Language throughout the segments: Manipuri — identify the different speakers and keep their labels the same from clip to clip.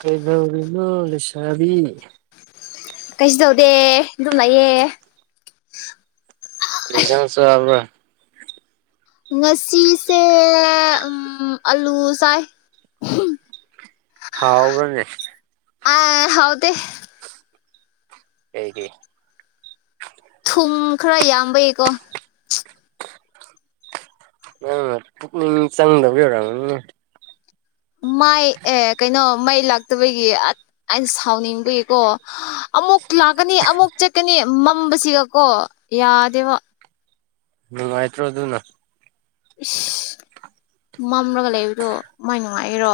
Speaker 1: ꯀꯩꯗꯧꯔꯤꯅꯣ ꯂꯩꯁꯥꯕꯤ
Speaker 2: ꯀꯩꯁꯨ ꯇꯧꯗꯦ ꯑꯗꯨꯝ ꯂꯩꯌꯦ
Speaker 1: ꯀꯩ ꯏꯟꯖꯥꯡ ꯆꯕ꯭ꯔꯥ
Speaker 2: ꯉꯁꯤꯁꯦ ꯎꯝ ꯑꯂꯨ ꯆꯥꯏ
Speaker 1: ꯍꯥꯎꯕꯔꯥꯅꯦ
Speaker 2: ꯑꯥ ꯍꯥꯎꯇꯦ
Speaker 1: ꯀꯩꯒꯤ
Speaker 2: ꯊꯨꯝ ꯈꯔ ꯌꯥꯝꯕꯩꯀꯣ
Speaker 1: ꯅꯪ ꯄꯨꯛꯅꯤꯡ ꯆꯪꯗꯕꯩ ꯑꯣꯏꯔꯝꯒꯅꯤꯅꯦ
Speaker 2: ꯃꯥꯏ ꯑꯦ ꯀꯩꯅꯣ ꯃꯩ ꯂꯥꯛꯇꯕꯒꯤ ꯑꯩꯅ ꯁꯥꯎꯅꯤꯡꯕꯒꯤꯀꯣ ꯑꯃꯨꯛ ꯂꯥꯛꯀꯥꯅꯤ ꯑꯃꯨꯛ ꯆꯠꯀꯥꯅꯤ ꯃꯝꯕꯁꯤꯒꯀꯣ ꯌꯥꯗꯦꯕ
Speaker 1: ꯅꯨꯏꯉꯥꯏꯇ꯭ꯔꯣ ꯑꯗꯨꯅ
Speaker 2: ꯏꯁ ꯃꯝꯂꯒ ꯂꯩꯕꯗꯣ ꯃꯥꯏ ꯅꯨꯡꯉꯥꯏꯒꯦꯔꯣ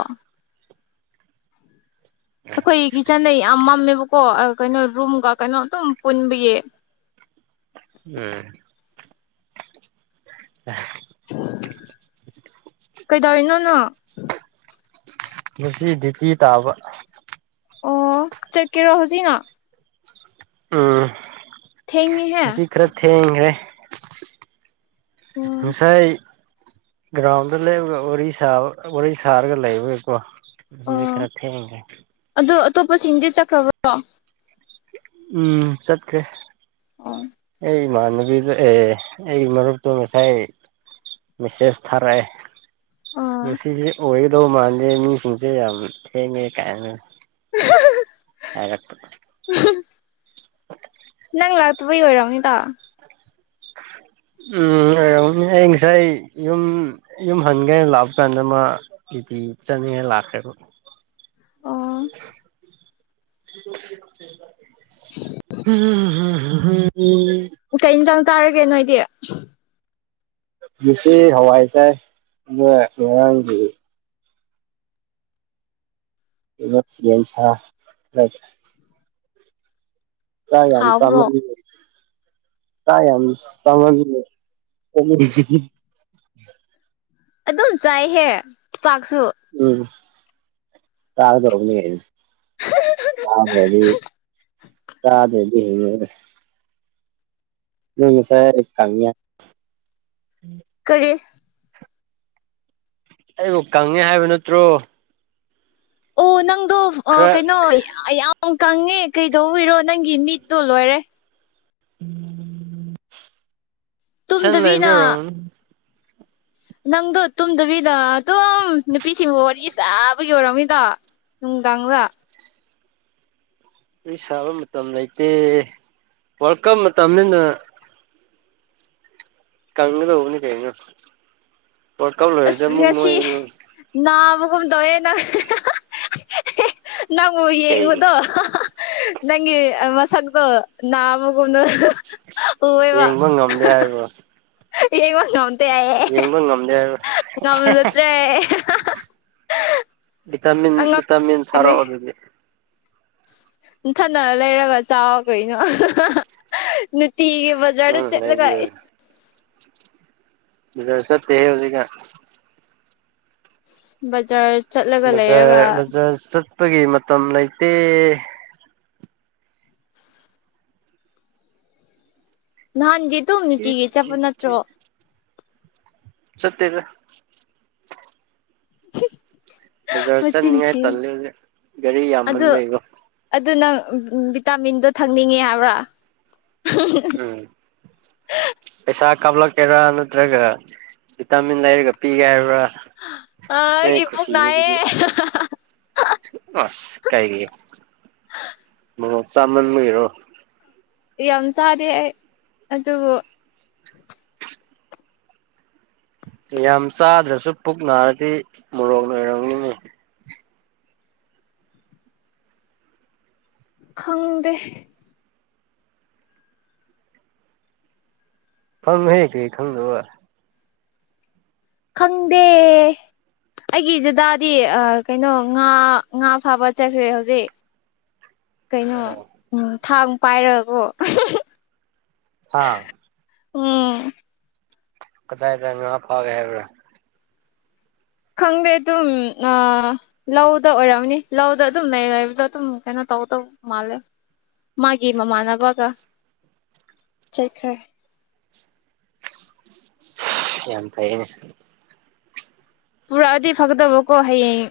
Speaker 2: ꯑꯩꯈꯣꯏ ꯀꯤꯠꯆꯟꯗꯣ ꯌꯥꯝ ꯃꯝꯃꯦꯕꯀꯣ ꯀꯩꯅꯣ ꯔꯨꯝꯒ ꯀꯩꯅꯣ ꯑꯗꯨꯝ ꯄꯨꯟꯕꯒꯤ
Speaker 1: ꯎꯝ [unintelligible]
Speaker 2: ꯀꯩꯗꯧꯔꯤꯅꯣ ꯅꯪ
Speaker 1: ꯉꯁꯤ ꯗ꯭ꯌꯨꯇꯤ ꯇꯥꯕ
Speaker 2: ꯑꯣ ꯆꯠꯀꯤꯔꯣ ꯍꯧꯖꯤꯅ
Speaker 1: ꯎꯝ
Speaker 2: ꯊꯦꯡꯉꯦꯍꯦ
Speaker 1: ꯉꯁꯤ ꯈꯔ ꯊꯦꯡꯒ꯭ꯔꯦ
Speaker 2: ꯎꯝ
Speaker 1: ꯉꯁꯥꯏ ꯒ꯭ꯔꯥꯎꯟꯗ ꯂꯩꯕꯒ ꯋꯥꯔꯤ ꯁꯥꯕ ꯋꯥꯔꯤ ꯁꯥꯔꯒ ꯂꯩꯕꯒꯤꯀꯣ ꯉꯁꯤꯗꯤ
Speaker 2: ꯑꯣ
Speaker 1: ꯈꯔ ꯊꯦꯡꯒ꯭ꯔꯦ
Speaker 2: ꯑꯗꯣ ꯑꯇꯣꯞꯄꯁꯤꯡꯗꯤ ꯆꯠꯈ꯭ꯔꯥꯕ꯭ꯔꯣ
Speaker 1: ꯎꯝ ꯆꯠꯈ꯭ꯔꯦ
Speaker 2: ꯑꯣ
Speaker 1: ꯑꯩ ꯏꯃꯥꯟꯅꯕꯤꯗ ꯑꯦ ꯑꯩꯒꯤ ꯃꯔꯨꯞꯇꯨ ꯉꯁꯥꯏ ꯃꯦꯁꯦꯁ ꯊꯥꯔꯛꯑꯦ ꯉꯁꯤꯖꯦ ꯑꯣꯏꯒꯗꯧ ꯃꯥꯟꯗꯦ ꯃꯤꯁꯤꯡꯖꯦ ꯌꯥꯝ ꯊꯦꯡꯉꯦ ꯀꯥꯏꯅ ꯍꯥꯏꯔꯛꯄ
Speaker 2: ꯎꯝꯍꯝ
Speaker 1: [unintelligible]
Speaker 2: ꯇꯨꯕꯩ ꯑꯣꯏꯔꯥꯝꯅꯤꯇꯥ
Speaker 1: ꯎꯝ ꯑꯣꯏꯔꯝꯅꯤ ꯑꯩ ꯉꯁꯥꯏ ꯌꯨꯝ ꯌꯨꯝ ꯍꯟꯒꯦꯅ ꯂꯥꯛꯄ ꯀꯥꯟꯗ ꯃꯥ [unintelligible] ꯆꯠꯅꯤꯡꯉꯥꯏ ꯂꯥꯛꯈ꯭ꯔꯦꯕ [unintelligible]
Speaker 2: ꯑꯣ
Speaker 1: ꯎꯝ
Speaker 2: ꯀꯩ ꯏꯟꯖꯥꯡ ꯆꯥꯔꯒꯦ ꯅꯣꯏꯗꯤ
Speaker 1: ꯉꯁꯤ ꯍꯋꯥꯏ ꯆꯥꯏ [unintelligible] ꯉꯔꯥꯡꯒꯤ ꯀꯩꯅꯣ ꯌꯦꯟꯁꯥ [unintelligible] ꯆꯥꯛ ꯌꯝ
Speaker 2: ꯍꯥꯎꯕ꯭ꯔꯣ
Speaker 1: ꯆꯃꯟꯕꯒꯤ ꯆꯥꯛ ꯌꯝ ꯆꯥꯃꯟꯕꯒꯤ [unintelligible]
Speaker 2: ꯑꯗꯨꯝ ꯆꯥꯏꯍꯦ ꯆꯥꯛꯁꯨ
Speaker 1: ꯎꯝ ꯆꯥꯒꯗꯧꯕꯅꯤ [unintelligible] ꯆꯗ꯭ꯔꯥꯗꯤ [unintelligible] ꯅꯣꯏ ꯉꯁꯥꯏ ꯍꯥꯏ ꯆꯥꯡꯗꯣ ꯌꯥꯏ
Speaker 2: ꯀꯔꯤ
Speaker 1: ꯑꯩꯕꯨ ꯀꯪꯉꯦ ꯍꯥꯏꯕ ꯅꯠꯇ꯭ꯔꯣ
Speaker 2: ꯑꯣ ꯅꯪꯗꯣ
Speaker 1: ꯈꯔ
Speaker 2: ꯀꯩꯅꯣ ꯌꯥꯝ ꯀꯪꯉꯦ ꯀꯩꯗꯧꯕꯔꯣ ꯅꯪꯒꯤ ꯃꯤꯠꯇꯣ ꯂꯣꯏꯔꯦ
Speaker 1: ꯊꯦꯟ ꯂꯩꯕꯤ
Speaker 2: ꯇꯨꯝꯗꯕꯤꯅ
Speaker 1: ꯑꯣꯏꯅ
Speaker 2: ꯅꯪꯗꯣ ꯇꯨꯝꯗꯕꯤꯗ ꯑꯗꯨꯝ ꯅꯨꯄꯤꯁꯤꯡꯕꯨ ꯋꯥꯔꯤ ꯁꯥꯥꯕ ꯌꯧꯔꯝꯅꯤꯗꯣ ꯅꯨꯡ ꯗꯥꯡꯗ
Speaker 1: ꯑꯩ ꯁꯥꯕ ꯃꯇꯝ ꯂꯩꯇꯦ ꯋꯥꯔꯜ ꯀꯞ ꯃꯇꯝꯅꯤꯅ ꯀꯪꯒꯗꯧꯕꯅꯤꯗꯤ ꯀꯩꯅꫭ ꯋꯥꯔ ꯀꯞ ꯂꯣꯏꯔꯗꯤ ꯑꯃꯨꯛ ꯅꯣꯏꯒꯥꯅꯤ
Speaker 2: ꯅꯅꯥꯕ ꯀꯨꯃꯗꯋꯦ ꯅ [unintelligible] ꯅꯪ
Speaker 1: ꯀꯩꯒꯤ
Speaker 2: ꯌꯦꯡꯉꯗꯣ ꯅꯪꯒꯤ ꯃꯁꯛꯗꯨ ꯅꯥꯕ ꯒꯨꯝꯅ [unintelligible]
Speaker 1: ꯌꯦꯡꯕ ꯉꯝꯗꯦ ꯍꯥꯏꯕ꯭ꯔꯣ
Speaker 2: ꯌꯦꯡꯕ ꯉꯝꯇꯦ ꯍꯥꯏꯌꯦ
Speaker 1: ꯌꯦꯡꯕ ꯉꯝꯗꯦ ꯍꯥꯏꯕ꯭ꯔꯣ
Speaker 2: ꯉꯝꯖꯗ꯭ꯔꯦ
Speaker 1: ꯚꯤꯇꯥꯃꯤꯟ ꯚꯤꯇꯥꯃꯤꯟ ꯊꯥꯔꯛꯑꯣ ꯑꯗꯨꯗꯤ
Speaker 2: ꯅꯊꯪꯅ ꯂꯩꯔꯒ ꯆꯥꯎ ꯀꯩꯅꯣ ꯅꯨꯡꯇꯤꯒꯤ ꯕꯖꯥꯔꯗ
Speaker 1: ꯅꯪꯅ
Speaker 2: ꯆꯠꯂꯒ
Speaker 1: ꯂꯩꯕꯤꯌꯣ
Speaker 2: ꯏꯁ
Speaker 1: ꯕꯥꯖꯔ ꯆꯠꯇꯦꯍꯦ ꯍꯧꯖꯤꯛꯀꯟ
Speaker 2: ꯕꯖꯥꯔ ꯆꯠꯂꯒ
Speaker 1: ꯕꯖꯥꯔ
Speaker 2: ꯂꯩꯔꯒ
Speaker 1: ꯕꯖꯥꯔ ꯆꯠꯄꯒꯤ ꯃꯇꯝ ꯂꯩꯇꯦ
Speaker 2: [inaudible] ꯅꯍꯥꯟꯗꯤ ꯑꯗꯨꯨꯝ ꯅꯨꯡꯇꯤꯒꯤ ꯆꯠꯄ ꯅꯠꯇ꯭ꯔꯣ
Speaker 1: ꯆꯠꯇꯦꯗ
Speaker 2: [inaudible]
Speaker 1: ꯕꯖꯥꯔ
Speaker 2: ꯃꯆꯤꯟ
Speaker 1: ꯆꯠꯅꯤꯡꯉꯥꯏ
Speaker 2: ꯊꯤ
Speaker 1: ꯇꯜꯂꯦ ꯍꯧꯖꯤꯛ ꯒꯥꯔꯤ
Speaker 2: ꯑꯗꯨ
Speaker 1: ꯌꯥꯝꯃꯟꯕꯩꯀꯣ
Speaker 2: ꯑꯗꯨ ꯅꯪ ꯚꯤꯇꯥꯃꯤꯟꯗꯣ ꯊꯛꯅꯤꯡꯉꯦ ꯍꯥꯏꯕ꯭ꯔꯥ
Speaker 1: ꯎꯝ ꯄꯩꯁꯥ ꯀꯥꯞꯂꯛꯀꯦꯔꯥ ꯅꯠꯇ꯭ꯔꯒ ꯚꯤꯇꯥꯃꯤꯟ ꯂꯩꯔꯒ ꯄꯤꯒꯦ ꯍꯥꯏꯕ꯭ꯔꯥ
Speaker 2: ꯑꯥ
Speaker 1: ꯅꯩ
Speaker 2: ꯑꯩꯒꯤ ꯄꯨꯛ
Speaker 1: ꯈꯨꯁꯤꯅꯤ ꯑꯗꯨꯗꯤ
Speaker 2: ꯅꯥꯏꯌꯦ
Speaker 1: ꯑꯁ ꯀꯩꯒꯤ ꯑꯣ ꯆꯥꯃꯟꯕꯩꯔꯣ
Speaker 2: ꯌꯥꯝ ꯆꯗꯦ ꯑꯩ ꯑꯗꯨꯕꯨ
Speaker 1: ꯌꯥꯝ ꯆꯥꯗ꯭ꯔꯁꯨ ꯄꯨꯛ ꯅꯥꯔꯗꯤ ꯃꯣꯔꯣꯛ ꯂꯣꯏꯔꯝꯅꯤꯅꯤ
Speaker 2: ꯈꯪꯗꯦ
Speaker 1: ꯈꯪꯉꯨꯍꯦ ꯀꯔꯤ ꯈꯪꯗꯕ
Speaker 2: ꯈꯪꯗꯦ ꯑꯩꯒꯤ ꯗꯥꯗꯤ ꯑ ꯀꯩꯅꯣ ꯉꯥ ꯉꯥ ꯐꯥꯕ ꯆꯠꯈ꯭ꯔꯦ ꯍꯧꯖꯤꯛ ꯀꯩꯅꯣ
Speaker 1: ꯑꯣ
Speaker 2: ꯊꯥꯡ ꯄꯥꯏꯔꯒꯀꯣ
Speaker 1: ꯊꯥꯡ
Speaker 2: ꯎꯝ
Speaker 1: ꯀꯗꯥꯥꯏꯗ ꯉꯥ ꯐꯒꯦ ꯍꯥꯏꯔꯨꯔ
Speaker 2: ꯈꯪꯗꯦ ꯇꯨꯝ ꯑ ꯂꯧꯗ ꯑꯣꯏꯔꯝꯅꯤ ꯂꯧꯗ ꯑꯗꯨꯝ ꯂꯩ ꯂꯩꯕꯗ ꯑꯗꯨꯝ ꯀꯩꯅꯣ ꯇꯧꯗꯧ ꯃꯥꯜꯂꯦ ꯃꯥꯒꯤ ꯃꯃꯥꯟꯅꯕꯒ ꯆꯠꯈ꯭ꯔꯦ
Speaker 1: ꯌꯥꯝ ꯐꯩꯌꯦ
Speaker 2: ꯄꯨꯔꯥꯛꯑꯗꯤ ꯐꯛꯗꯕꯀꯣ ꯍꯥꯏꯌꯦꯡ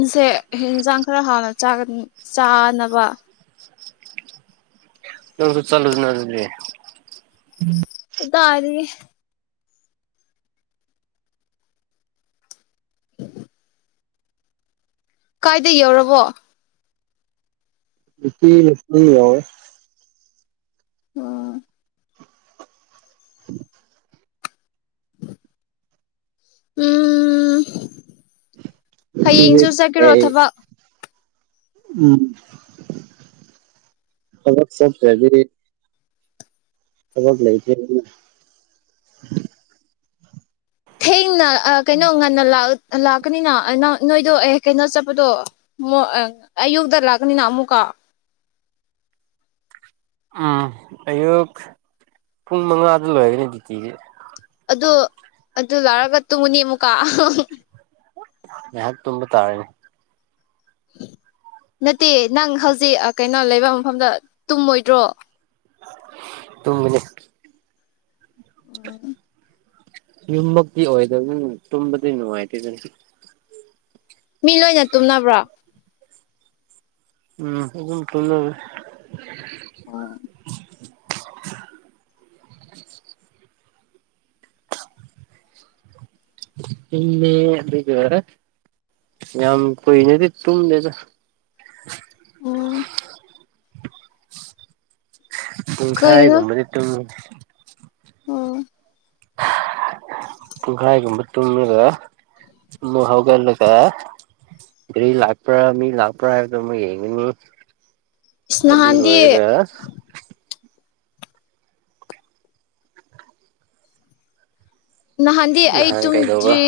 Speaker 2: ꯉꯁꯦ ꯌꯦꯟꯁꯥꯡ ꯈꯔ ꯍꯥꯎꯅ ꯆꯥꯅ ꯆꯥꯅꯕ
Speaker 1: ꯅꯪꯁꯨ ꯆꯠꯂꯨꯅ ꯑꯗꯨꯗꯤ
Speaker 2: ꯀꯗꯥꯢꯗꯒꯤ [inaudible] ꯀꯥꯏꯗ ꯌꯧꯔꯕꯣ
Speaker 1: [unintelligible]
Speaker 2: ꯑꯥ
Speaker 1: [inaudible]
Speaker 2: ꯎꯝ
Speaker 1: ꯅꯨꯄꯤꯁꯦ
Speaker 2: ꯍꯌꯦꯡꯁꯨ ꯆꯠꯀꯦꯔꯣ
Speaker 1: ꯀꯩ
Speaker 2: ꯊꯕꯛ
Speaker 1: ꯎꯝ ꯊꯕꯛ ꯆꯠꯇ꯭ꯔꯗꯤ ꯊꯕꯛ ꯂꯩꯇ꯭ꯔꯦ [unintelligible]
Speaker 2: ꯊꯦꯡꯅ ꯑ ꯀꯩꯅꯣ ꯉꯟꯅ ꯂꯥꯛ ꯂꯥꯛꯀꯅꯤꯅ ꯑꯅ ꯅꯣꯏꯗꯣ ꯑꯦ ꯀꯩꯅꯣ ꯆꯠꯄꯗꯣ ꯃꯦꯢ ꯑꯦ ꯑꯌꯨꯛꯇ ꯂꯥꯛꯀꯅꯤꯅ ꯑꯃꯨꯛꯀ
Speaker 1: ꯎꯝ ꯑꯌꯨꯛ ꯄꯨꯡ ꯃꯉꯥꯗ ꯂꯣꯏꯔꯒꯅꯤ ꯗ꯭ꯌꯨꯇꯤꯗꯤ
Speaker 2: ꯑꯗꯨ ꯑꯗꯨ ꯂꯥꯛꯔꯒ ꯇꯨꯝꯃꯨꯅꯤ ꯑꯃꯨꯛꯀꯥ
Speaker 1: ꯉꯥꯏꯍꯥꯛ ꯇꯨꯝꯕ ꯇꯥꯦꯔ‌ꯦꯅ‌ꯦ
Speaker 2: ꯅꯠꯇꯦ ꯅꯪ ꯍꯧꯖꯤꯛ ꯑꯥ ꯀꯩꯅꯣ ꯂꯩꯕꯥ ꯃꯐꯝꯗ ꯇꯨꯝꯃꯣꯏꯗ꯭ꯔꯣ
Speaker 1: ꯇꯅꯤ [unintelligible] ꯌꯨꯝꯃꯛꯇꯤ ꯑꯣꯏꯗꯕꯅꯤ ꯇꯨꯝꯕꯗꯤ ꯅꯨꯡꯉꯥꯏꯇꯦꯗꯅꯤ
Speaker 2: ꯃꯤ ꯂꯣꯏꯅ ꯇꯨꯝꯅꯕ꯭ꯔꯣ
Speaker 1: ꯎꯝ ꯑꯗꯨꯝ ꯇꯨꯝꯅꯕꯅ‌ꯦ
Speaker 2: ꯑꯣ
Speaker 1: ꯏꯟꯅꯦꯔ [unintelligible] ꯌꯥꯝ ꯀꯨꯏꯅꯗꯤ ꯇꯨꯝꯗ‌ꯦꯗ
Speaker 2: ꯑꯣ
Speaker 1: ꯄꯨꯡ
Speaker 2: ꯀꯩꯅꯣ
Speaker 1: ꯈꯥꯏꯒꯨꯝꯕꯗꯤ ꯇꯨꯝꯃꯤ
Speaker 2: ꯑꯣ
Speaker 1: ꯄꯨꯡ ꯈꯥꯏꯒꯨꯝꯕ ꯇꯨꯝꯃꯒꯥ ꯑꯃꯨꯛ ꯍꯧꯒꯠꯂꯒ ꯒꯔꯤ ꯂꯥꯛꯄ꯭ꯔ ꯃꯤ ꯂꯥꯛꯄ꯭ꯔ ꯍꯥꯏꯗꯨ ꯑꯃꯨꯛ ꯌꯦꯡꯉꯅꯤ
Speaker 2: ꯏꯁ
Speaker 1: ꯑꯗꯨ
Speaker 2: ꯅꯍꯥꯟꯗꯤ
Speaker 1: ꯂꫭꯏꯔꯒꯥ
Speaker 2: ꯅꯍꯥꯟꯗꯤ ꯑꯩ
Speaker 1: ꯅꯍꯥꯟ ꯀꯩꯗꯧꯕ
Speaker 2: ꯇꯨꯝꯗ꯭ꯔꯤ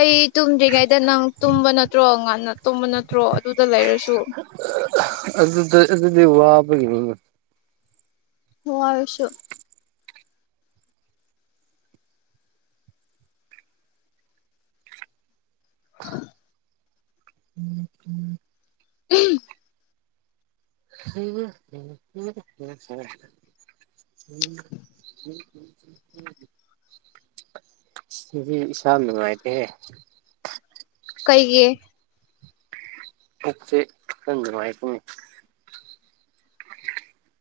Speaker 2: ꯑꯩ ꯇꯨꯝꯗ꯭ꯔꯤꯉꯩꯗ ꯅꯪ ꯇꯨꯝꯕ ꯅꯠꯇ꯭ꯔꯣ ꯉꯅ ꯇꯨꯝꯕ ꯅꯠꯇ꯭ꯔꯣ ꯑꯗꯨꯗ ꯂꯩꯔꯁꯨ
Speaker 1: ꯑꯗꯨꯗ ꯑꯗꯨꯗꯤ ꯋꯥꯕꯒꯤꯅꯤꯅ‌ꯦ
Speaker 2: ꯋꯥꯔꯁꯨ [inaudible]
Speaker 1: ꯎꯝ ꯎ [unintelligible]
Speaker 2: ꯎꯝ
Speaker 1: ꯍꯝ [unintelligible] ꯎꯝ [unintelligible] ꯉꯁꯤꯗꯤ ꯏꯁꯥ ꯅꯨꯉꯥꯎꯇ‌ꯦꯍ‌ꯦ
Speaker 2: ꯀꯩꯒꯤ
Speaker 1: ꯦ ꯁꯗꯅꯤ [unintelligible]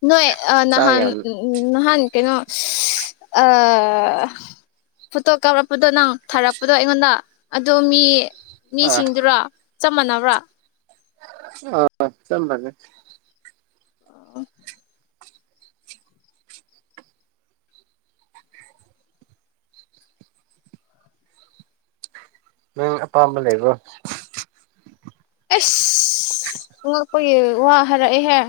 Speaker 2: ꯅꯣꯏ ꯑꯥ ꯅꯍꯥꯟ ꯅꯍꯥꯟ ꯀꯩꯅꯣ ꯑꯥ ꯐꯣꯇꯣ ꯀꯥꯞꯔꯛꯄꯗꯣ ꯅꯪ ꯊꯥꯔꯛꯄꯗꯣ ꯑꯩꯉꯣꯟꯗ ꯑꯗꯣ ꯃꯤ
Speaker 1: ꯑꯥ
Speaker 2: ꯃꯤꯁꯤꯡꯗꯨꯔꯥ ꯆꯞ ꯃꯥꯟꯅꯕ꯭ꯔꯥ
Speaker 1: ꯑ ꯆꯞ ꯃꯥꯟꯅꯩ
Speaker 2: [unintelligible]
Speaker 1: ꯅꯪ ꯑꯄꯥꯝꯕ ꯂꯩꯕ꯭ꯔꯣ
Speaker 2: ꯑꯁ ꯉꯛꯄꯒꯤ ꯋꯥ ꯍꯥꯏꯔꯛꯑꯦꯍꯦ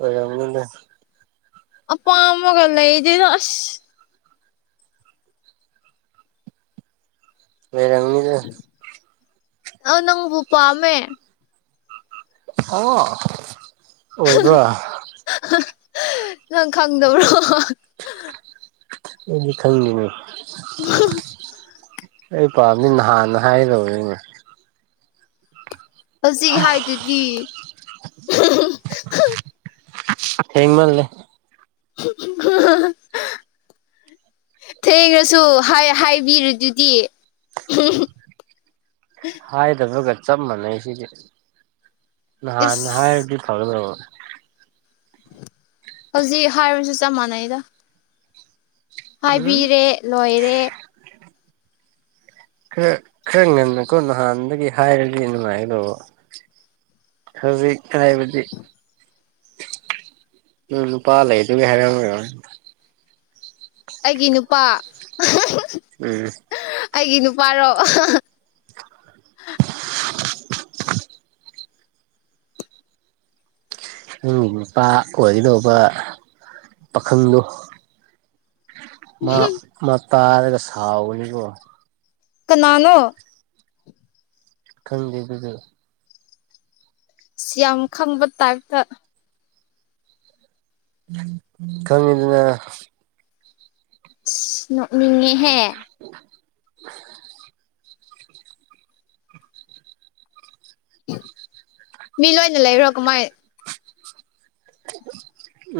Speaker 1: ꯑꯣꯏꯔꯝꯅꯤꯅꯦ
Speaker 2: ꯑꯄꯥꯝꯕꯒ ꯂꯩꯗꯦꯗ ꯑꯁ
Speaker 1: ꯂꯩꯔꯝꯅꯤꯗ
Speaker 2: ꯑ ꯅꯪꯕꯨ ꯄꯥꯝꯃꯦ
Speaker 1: ꯑꯣ ꯑꯣꯏꯕ
Speaker 2: ꯅꯪ ꯈꯪꯗꯕꯔꯣ
Speaker 1: ꯑꯩꯗꯤ ꯈꯪꯗꯦꯅꯦ
Speaker 2: [unintelligible]
Speaker 1: ꯑꯩ ꯄꯥꯝꯗꯤ ꯅꯍꯥꯟꯅ ꯍꯥꯏꯒꯅꯤꯅꯦ
Speaker 2: ꯍꯧꯖꯤꯛ ꯍꯥꯏꯗꯨꯗꯤ
Speaker 1: ꯊꯦꯡꯃꯜꯂꯦ
Speaker 2: [unintelligible] ꯊꯦꯡꯉꯁꯨ ꯍꯥꯏ ꯍꯥꯏꯕꯤꯔꯗꯨꯗꯤ
Speaker 1: ꯍꯥꯏꯗꯕꯒ ꯆꯞ ꯃꯥꯟꯅꯩꯁꯤꯗꯤ
Speaker 2: ꯏꯁ
Speaker 1: ꯅꯍꯥꯟꯅ ꯍꯥꯏꯔꯗꯤ ꯐꯒꯗꯕ
Speaker 2: ꯍꯧꯖꯤꯛ ꯍꯥꯏꯔꯁꯨ ꯆꯞ ꯃꯥꯟꯅꯩꯗ
Speaker 1: ꯎꯝ
Speaker 2: ꯍꯥꯏꯕꯤꯔꯦ ꯂꯣꯏꯔꯦ
Speaker 1: ꯈꯔ ꯈꯔ ꯉꯟꯅꯀꯣ ꯅꯍꯥꯟꯗꯒꯤ ꯍꯥꯏꯔꯗꯤ ꯅꯨꯡꯉꯥꯏꯒꯗꯧꯕ ꯍꯧꯖꯤꯛ ꯍꯥꯏꯕꯗꯤ ꯅꯣꯏ ꯅꯨꯄꯥ ꯂꯩꯗꯨꯒꯤ ꯍꯥꯏꯔꯛꯔꯔꯣꯏ
Speaker 2: ꯑꯩꯒꯤ ꯅꯨꯄꯥ
Speaker 1: ꯑꯦꯁ
Speaker 2: ꯑꯩꯒꯤ ꯅꯨꯄꯥꯔꯣ
Speaker 1: ꯅꯪꯒꯤ ꯅꯨꯄꯥ ꯑꯣꯏꯗꯧꯕ ꯄꯥꯈꯪꯗꯣ ꯃꯥ ꯃꯥ ꯇꯥꯔꯒ ꯁꯥꯎꯒꯅꯤꯕꯣ
Speaker 2: ꯀꯅꯥꯅꯣ
Speaker 1: ꯈꯪꯗꯦ ꯑꯗꯨꯗꯤ
Speaker 2: ꯁꯤ ꯌꯥꯝ ꯈꯪꯕ ꯇꯥꯏꯞꯇ
Speaker 1: ꯈꯪꯉꯤꯗꯅ
Speaker 2: ꯅꯣꯛꯅꯤꯡꯉꯦꯍꯦ ꯃꯤ ꯂꯣꯏꯅ ꯂꯩꯔꯣ ꯀꯃꯥꯏ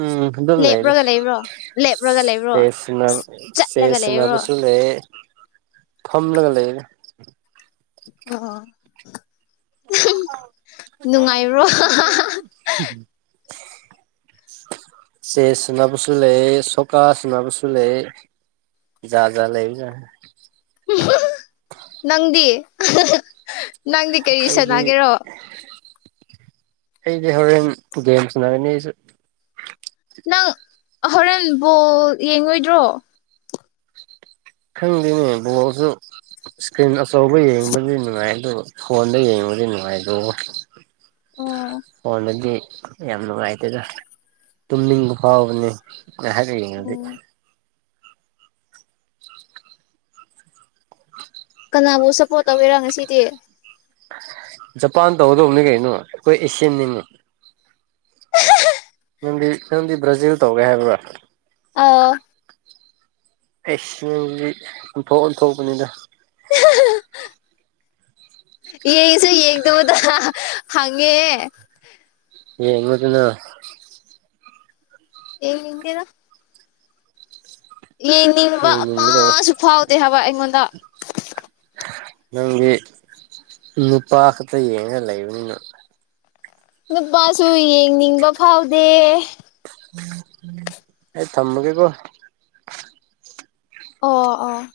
Speaker 1: ꯎꯝ ꯑꯗꯨ ꯂꯩꯔꯦ
Speaker 2: ꯂꯦꯞꯔꯒ ꯂꯩꯕ꯭ꯔꯣ ꯂꯦꯞꯔꯒ ꯂꯩꯕ꯭ꯔꯣ
Speaker 1: ꯆꯦꯁ ꯁꯥꯅ
Speaker 2: ꯆꯠꯂꯒ
Speaker 1: ꯆꯦꯁ
Speaker 2: ꯂꯩꯕ꯭ꯔꯣ
Speaker 1: ꯁꯥꯅꯄꯁꯨ ꯂꯩꯔꯦ ꯐꯝꯂꯒ ꯂꯩꯔꯦ
Speaker 2: ꯑꯣ
Speaker 1: [inaudible]
Speaker 2: ꯅꯨꯡꯉꯥꯏꯕ꯭ꯔꯣ
Speaker 1: ꯆꯦꯁ ꯁꯥꯅꯄꯁꯨ ꯂꯩꯌꯦ ꯁꯣꯀꯥ ꯁꯥꯅꯄꯁꯨ ꯂꯩꯌꯦ ꯖꯥꯖꯥ ꯂꯩꯕꯖꯥꯅꯤ
Speaker 2: ꯅꯪꯗꯤ ꯅꯪꯗꯤ ꯀꯔꯤ
Speaker 1: ꯑꯩꯗꯤ
Speaker 2: ꯁꯥꯟꯅꯒꯦꯔꯣ
Speaker 1: ꯑꯩꯗꯤ ꯍꯣꯔꯦꯟ ꯄꯨꯒꯦꯝ ꯁꯥꯅꯔꯅꯤ ꯑꯩꯁꯨ
Speaker 2: ꯅꯪ ꯍꯣꯔꯦꯟꯕꯣꯜ ꯌꯦꯡꯉꯣꯏꯗ꯭ꯔꯣ
Speaker 1: ꯈꯪꯗꯦꯅꯦ ꯕꯣꯕꯣꯜꯁꯨ ꯏꯁꯀ꯭ꯔꯤꯟ ꯑꯆꯧꯕ ꯌꯦꯡꯕꯗꯤ ꯅꯨꯡꯉꯥꯏ ꯑꯗꯨꯕꯨ ꯐꯣꯟꯗ ꯌꯦꯡꯉꯨꯕꯗꯤ ꯅꯨꯡꯉꯥꯏꯗ
Speaker 2: ꯑꯣ
Speaker 1: ꯐꯣꯟꯗꯗꯤ ꯌꯥꯝ ꯅꯨꯡꯉꯥꯏꯇꯦꯗ ꯇꯨꯝꯅꯤꯡꯕ ꯐꯥꯎꯕꯅꯤ ꯍꯥꯏꯔꯛꯏꯉꯗꯤ
Speaker 2: ꯀꯅꯥꯕꯨ ꯁꯞꯄꯣꯔꯠ ꯇꯧꯕꯤꯔꯣ ꯉꯁꯤꯗꯤ
Speaker 1: ꯖꯄꯥꯟ ꯇꯧꯍꯧꯗꯧꯕꯅꯤ ꯀꯩꯅꯣ ꯑꯩꯈꯣꯏ ꯑꯦꯁꯤꯌꯥꯟꯅꯤꯅꯤ ꯅꯪꯗꯤ ꯅꯪꯗꯤ ꯕ꯭ꯔꯥꯖꯤꯜ ꯇꯧꯒꯦ ꯍꯥꯏꯕ꯭ꯔꯥ
Speaker 2: ꯑꯣ
Speaker 1: ꯑꯩ ꯁꯤ ꯑꯣꯟꯊꯣꯛ ꯑꯣꯟꯊꯣꯛꯄꯅꯤꯗ [inaudible]
Speaker 2: ꯌꯦꯡꯉꯁꯤ ꯌꯦꯡꯗꯗ ꯍꯉꯦ
Speaker 1: ꯌꯦꯉꯗꯨꯅ
Speaker 2: ꯌꯦꯡ ꯅꯤꯡꯗꯦꯔ ꯌꯦꯡꯅꯤꯡꯕ
Speaker 1: ꯌꯦꯡꯅꯤꯡꯒꯗꯕ
Speaker 2: ꯑꯃꯁꯨ ꯐꯥꯎꯗꯦ ꯍꯥꯏꯕ ꯑꯩꯉꯣꯟꯗ
Speaker 1: ꯅꯪꯗꯤ ꯅꯨꯄꯥ ꯈꯛꯇ ꯌꯦꯡꯉ ꯂꯩꯕꯅꯤꯅ
Speaker 2: ꯅꯨꯄꯥꯁꯨ ꯌꯦꯡꯅꯤꯡꯕ ꯐꯥꯎꯗꯦ
Speaker 1: ꯑꯩ ꯊꯝꯃꯒꯦ ꯀꯣ
Speaker 2: ꯑꯣ ꯑꯣ